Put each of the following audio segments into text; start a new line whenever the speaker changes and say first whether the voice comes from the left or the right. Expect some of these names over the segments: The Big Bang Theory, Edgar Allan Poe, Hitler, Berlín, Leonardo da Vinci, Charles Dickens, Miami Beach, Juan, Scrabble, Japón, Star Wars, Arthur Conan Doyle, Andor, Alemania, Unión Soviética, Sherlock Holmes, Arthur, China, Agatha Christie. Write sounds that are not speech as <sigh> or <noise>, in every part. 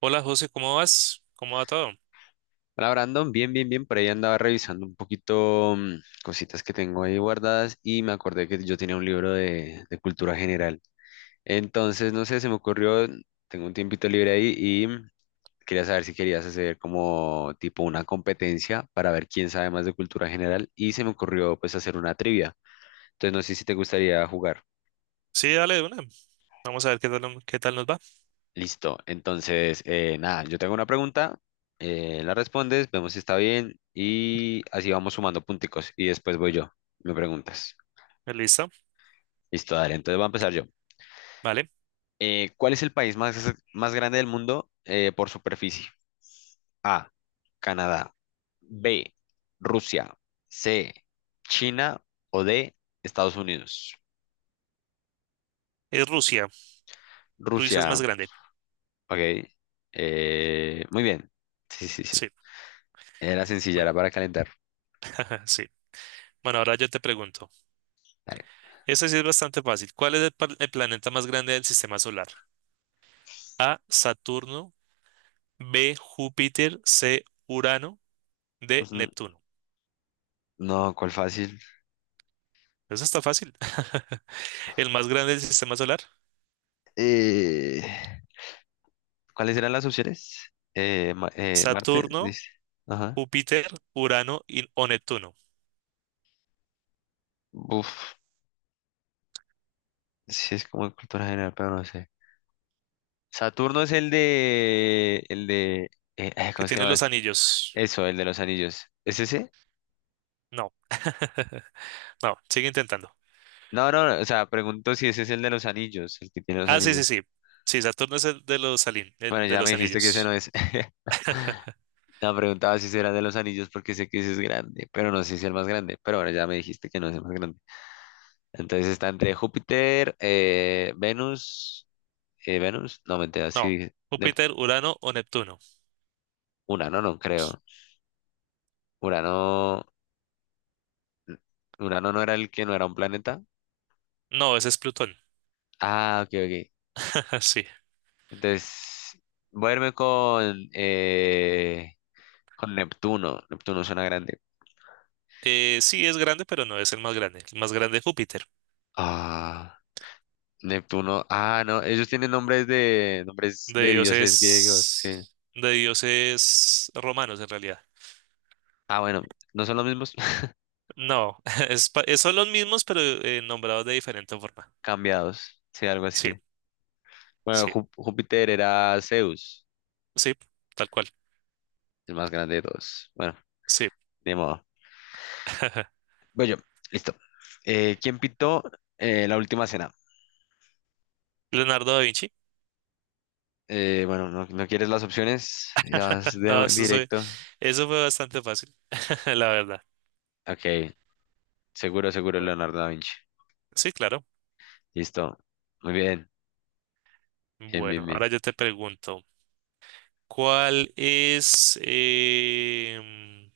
right: Hola José, ¿cómo vas? ¿Cómo va todo?
left: Hola Brandon, bien, bien, bien. Por ahí andaba revisando un poquito cositas que tengo ahí guardadas y me acordé que yo tenía un libro de cultura general. Entonces, no sé, se me ocurrió, tengo un tiempito libre ahí y quería saber si querías hacer como tipo una competencia para ver quién sabe más de cultura general y se me ocurrió pues hacer una trivia. Entonces, no sé si te gustaría jugar.
right: Sí, dale de una. Vamos a ver qué tal, qué tal nos va.
left: Listo. Entonces, nada, yo tengo una pregunta, la respondes, vemos si está bien y así vamos sumando punticos y después voy yo, me preguntas.
right: ¿Listo?
left: Listo, dale. Entonces voy a empezar yo.
right: Vale.
left: ¿Cuál es el país más grande del mundo por superficie? A, Canadá. B, Rusia. C, China o D, Estados Unidos.
right: Es Rusia. Rusia es más
left: Rusia,
right: grande.
left: ok. Muy bien. Sí, sí, sí.
right: Sí.
left: Era sencilla,
right: Bueno,
left: era para calentar.
right: <laughs> ajá, sí. Bueno, ahora yo te pregunto.
left: Dale.
right: Esta sí es bastante fácil. ¿Cuál es el planeta más grande del sistema solar? A. Saturno. B. Júpiter. C. Urano. D.
left: Ujú.
right: Neptuno.
left: No, ¿cuál fácil?
right: Eso está fácil. <laughs> El más grande del sistema solar.
left: Eh, ¿Cuáles eran las opciones? Marte,
right: Saturno,
left: dice. Ajá.
right: Júpiter, Urano y, o Neptuno.
left: Uf, sí es como de cultura general, pero no sé. Saturno es el de, ay,
right: Que
left: ¿cómo es que se
right: tiene
left: llama
right: los
left: esto?
right: anillos.
left: Eso, el de los anillos. ¿Es ese?
right: No. <laughs> No, sigue intentando.
left: No, no, no, o sea, pregunto si ese es el de los anillos, el que tiene los
right: Ah, sí, sí,
left: anillos.
right: sí. Sí, Saturno es el de
left: Bueno,
right: el de
left: ya me
right: los
left: dijiste que ese no
right: anillos.
left: es. <laughs>
right: <laughs>
left: No, preguntaba si ese era el de los anillos porque sé que ese es grande, pero no sé si es el más grande. Pero bueno, ya me dijiste que no es el más grande. Entonces está entre Júpiter, Venus, Venus, no mentira,
right: No,
left: sí, Nep-
right: Júpiter, Urano o Neptuno.
left: Urano no creo. Urano, Urano no era el que no era un planeta.
right: No, ese es Plutón.
left: Ah, ok, ok.
right: <laughs> Sí.
left: Entonces voy a irme con Neptuno. Neptuno suena grande.
right: Sí, es grande, pero no es el más grande. El más grande es Júpiter.
left: Ah, Neptuno. Ah, no, ellos tienen nombres de nombres
right: De
left: de dioses griegos, sí.
right: dioses, de dioses romanos, en realidad.
left: Ah, bueno, no son los mismos. <laughs>
right: No, <laughs> son los mismos, pero nombrados de diferente forma.
left: Cambiados, sí, algo
right: Sí,
left: así. Bueno,
right: sí,
left: Júpiter era Zeus.
right: sí, tal cual.
left: El más grande de todos. Bueno,
right: Sí.
left: de modo.
right: <laughs>
left: Voy yo. Listo. ¿Quién pintó la última cena?
right: Leonardo da Vinci.
left: Bueno, no, no quieres las opciones. Ya vas
right: <laughs> No,
left: directo.
right: eso fue bastante fácil, <laughs> la verdad.
left: Ok. Seguro, seguro,
right: Bueno,
left: Leonardo da Vinci.
right: sí, claro.
left: Listo. Muy bien. Bien,
right: Bueno,
left: bien,
right: ahora
left: bien.
right: yo te pregunto, ¿cuál es, em,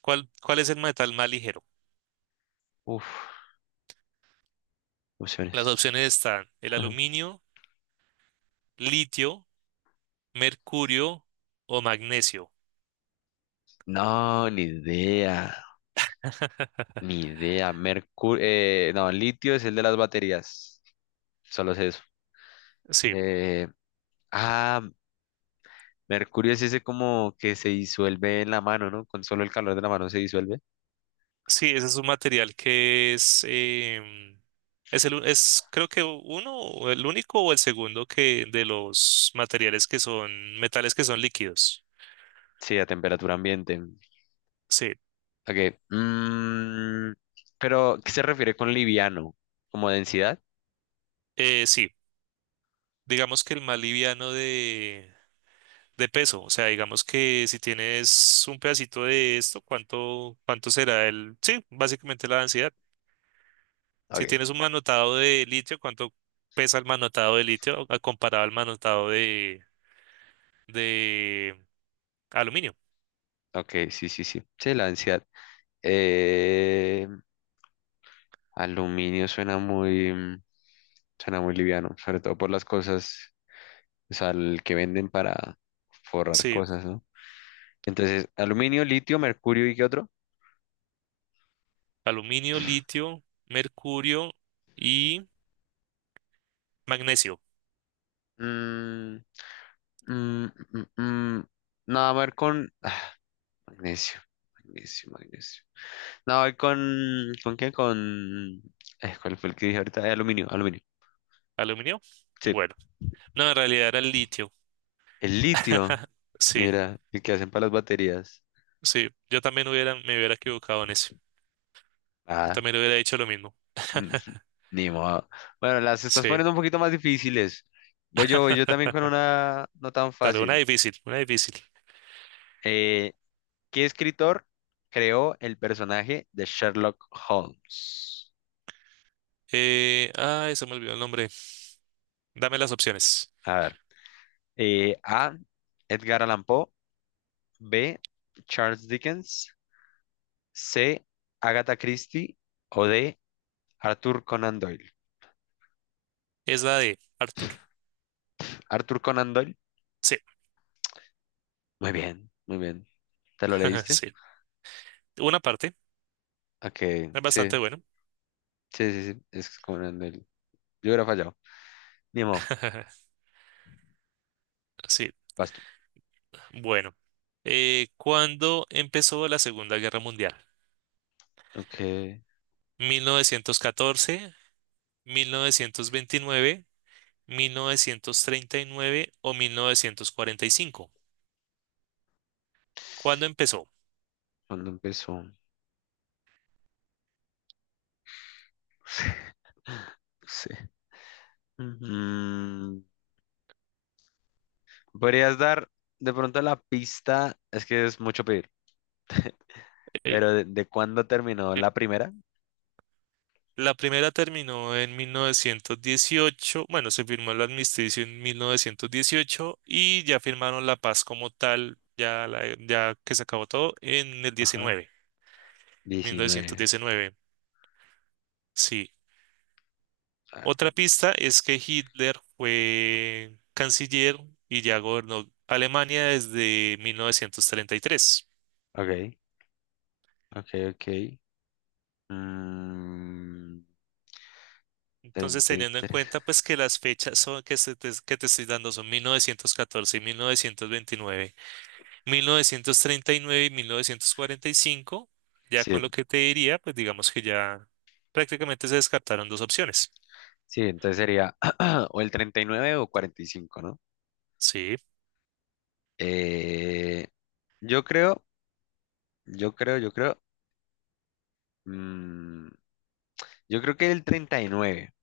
right: cuál es el metal más ligero?
left: Uf,
right: Las
left: opciones.
right: opciones están el
left: <laughs>
right: aluminio, litio, mercurio o magnesio.
left: No, ni idea. Ni idea. Mercurio. No, litio es el de las baterías. Solo sé eso.
right: Sí,
left: Eh, ah, Mercurio es ese como que se disuelve en la mano, ¿no? Con solo el calor de la mano se disuelve.
right: sí, ese es un material que es, es el, es creo que uno, o el único o el segundo que de los materiales que son metales que son líquidos.
left: Sí, a temperatura ambiente.
right: Sí,
left: Ok. mm, pero, ¿qué se refiere con liviano? ¿Como densidad?
right: sí, digamos que el más liviano de peso. O sea, digamos que si tienes un pedacito de esto, ¿ cuánto será el? Sí, básicamente la densidad. Si
left: Ok.
right: tienes un manotado de litio, ¿cuánto pesa el manotado de litio comparado al manotado de aluminio?
left: Ok, sí, sí, sí. Sí, la densidad. Eh, Aluminio suena muy liviano, sobre todo por las cosas, o sea, el que venden para forrar
right: Sí,
left: cosas, ¿no? Entonces, aluminio, litio, mercurio y ¿qué otro?
right: aluminio, litio, mercurio y magnesio.
left: Mm, Mm, mm, mm. No, a ver con <sighs> magnesio, magnesio, magnesio. No, voy ¿con qué? Con ¿cuál fue el que dije ahorita? Aluminio, aluminio.
right: ¿Aluminio?
left: Sí.
right: Bueno, no, en realidad era el litio.
left: El litio,
right: <laughs> Sí,
left: mira, el que hacen para las baterías.
right: sí, yo también hubiera, me hubiera equivocado en eso. Yo
left: Ah,
right: también hubiera dicho lo mismo.
left: mm, <laughs>
right: <laughs>
left: ni modo. Bueno, las estás
right: Sí.
left: poniendo un poquito más difíciles. Voy yo también con una no tan
right: Dale, una
left: fácil.
right: difícil, una difícil.
left: Eh, ¿Qué escritor creó el personaje de Sherlock Holmes?
right: Ay, se me olvidó el nombre. Dame las opciones.
left: A ver. A. Edgar Allan Poe. B. Charles Dickens. C. Agatha Christie. O D. Arthur Conan Doyle.
right: Es la de Arthur.
left: Arthur Conan Doyle.
right: Sí,
left: Muy bien, muy bien. ¿Te lo
right: <laughs>
left: leíste?
right: sí. Una parte.
left: Ok,
right: Es bastante
left: sí,
right: bueno.
left: sí, sí, sí. Es Conan Doyle. Yo hubiera fallado. Ni modo,
right: <laughs> Sí,
left: vas tú.
right: bueno. ¿Cuándo empezó la Segunda Guerra Mundial?
left: Ok,
right: ¿1914, 1929, 1939 o 1945? ¿Cuándo empezó?
left: ¿cuándo empezó? <laughs> Sí. Mm, ¿Podrías dar de pronto la pista? Es que es mucho pedir,
right: Eh,
left: pero ¿de cuándo terminó la primera?
right: La primera terminó en 1918, bueno, se firmó el armisticio en 1918 y ya firmaron la paz como tal, ya, ya que se acabó todo, en el
left: Ajá.
right: 19,
left: 19,
right: 1919, sí.
left: a ver,
right: Otra pista es que Hitler fue canciller y ya gobernó Alemania desde 1933.
left: ok, ok, ok. Mm,
right: Entonces, teniendo en
left: 33.
right: cuenta pues que las fechas son, que te estoy dando son 1914 y 1929. Mil novecientos treinta y nueve y 1945 ya
left: Sí,
right: con lo que te diría, pues digamos que ya prácticamente se descartaron dos opciones.
left: sí, entonces sería <clears throat> o el 39 o 45, ¿no?
right: Sí,
left: Eh, yo creo, yo creo, yo creo. mm, yo creo que el 39.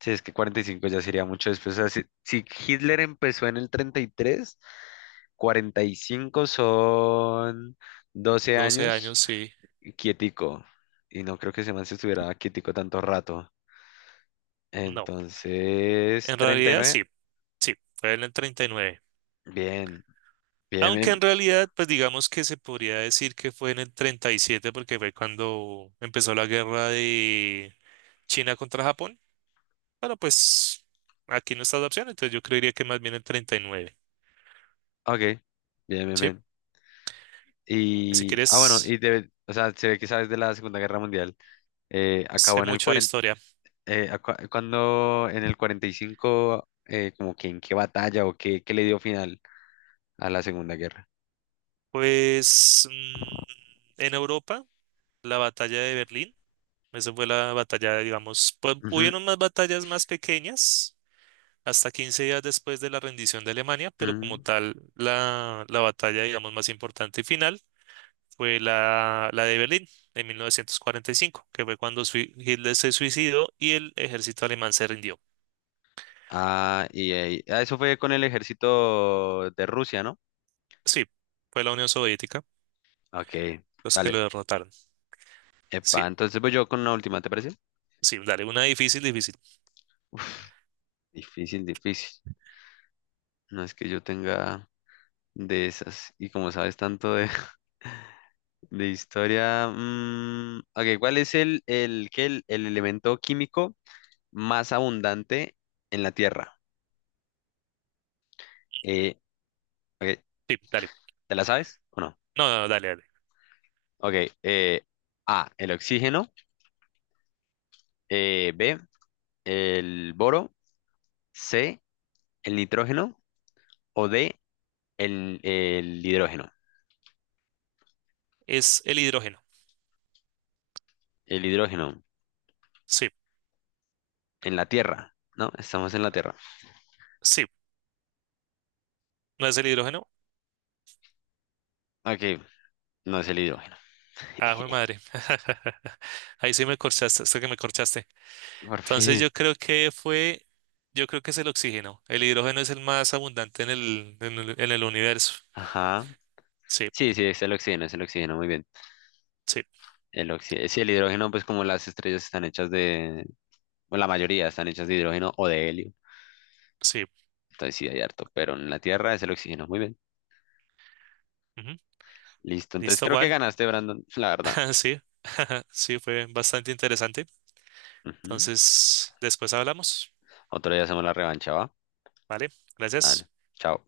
left: Sí, es que 45 ya sería mucho después. O sea, si Hitler empezó en el 33, 45 son doce
right: doce
left: años.
right: años, sí,
left: Quietico. Y no creo que ese man se estuviera quietico tanto rato.
right: no.
left: Entonces,
right: En
left: treinta y
right: realidad,
left: nueve
right: sí, sí, fue en el 39.
left: Bien, bien,
right: Aunque
left: bien.
right: en realidad, pues digamos que se podría decir que fue en el 37 porque fue cuando empezó la guerra de China contra Japón. Bueno, pues aquí no está la opción, entonces yo creería que más bien el 39.
left: Ok, bien, bien,
right: Sí,
left: bien.
right: si
left: Y, ah, bueno,
right: quieres,
left: o sea, se ve que sabes de la Segunda Guerra Mundial. Acabó
right: sé
left: en el
right: mucho de
left: 40,
right: historia.
left: cuando en el 45 como que en qué batalla o qué le dio final a la Segunda Guerra.
right: Pues en Europa, la batalla de Berlín, esa fue la batalla, digamos, pues
left: Ujú,
right: hubieron más batallas más pequeñas hasta 15 días después de la rendición de Alemania, pero como
left: ujú.
right: tal, la batalla, digamos, más importante y final fue la de Berlín en 1945, que fue cuando Hitler se suicidó y el ejército alemán se rindió.
left: Ah, eso fue con el ejército de Rusia, ¿no?
right: Sí, fue la Unión Soviética
left: Ok,
right: los que lo
left: dale.
right: derrotaron. Sí,
left: Epa, entonces voy yo con la última, ¿te parece?
right: sí, dale, una difícil, difícil.
left: Uf, difícil, difícil. No es que yo tenga de esas. Y como sabes tanto de, <laughs> de historia. Ok, ¿cuál es el elemento químico más abundante en la Tierra? Eh, ok,
right: Sí, dale.
left: ¿te la sabes o no?
right: No, no, no, dale, dale.
left: Ok, eh, A, el oxígeno. B, el boro. C, el nitrógeno. O D, el hidrógeno.
right: Es el hidrógeno.
left: El hidrógeno
right: Sí,
left: en la Tierra, ¿no? Estamos en la Tierra.
right: sí, no es el hidrógeno.
left: Ok, no es el hidrógeno.
right: Ajo de madre. <laughs> Ahí sí me corchaste, hasta que me corchaste.
left: Por
right: Entonces
left: fin.
right: yo creo que es el oxígeno. El hidrógeno es el más abundante en el universo.
left: Ajá.
right: Sí,
left: Sí, sí, es el oxígeno, muy bien.
right: sí,
left: Sí, el hidrógeno, pues como las estrellas están hechas de, bueno, la mayoría están hechas de hidrógeno o de helio.
right: sí.
left: Entonces sí, hay harto, pero en la Tierra es el oxígeno, muy bien.
right: Ujú.
left: Listo, entonces
right: Listo,
left: creo que
right: Juan.
left: ganaste, Brandon, la verdad.
right: <laughs> Sí, <laughs> sí, fue bastante interesante.
left: Ujú.
right: Entonces, después hablamos.
left: Otro día hacemos la revancha, ¿va?
right: Vale,
left: Dale,
right: gracias.
left: chao.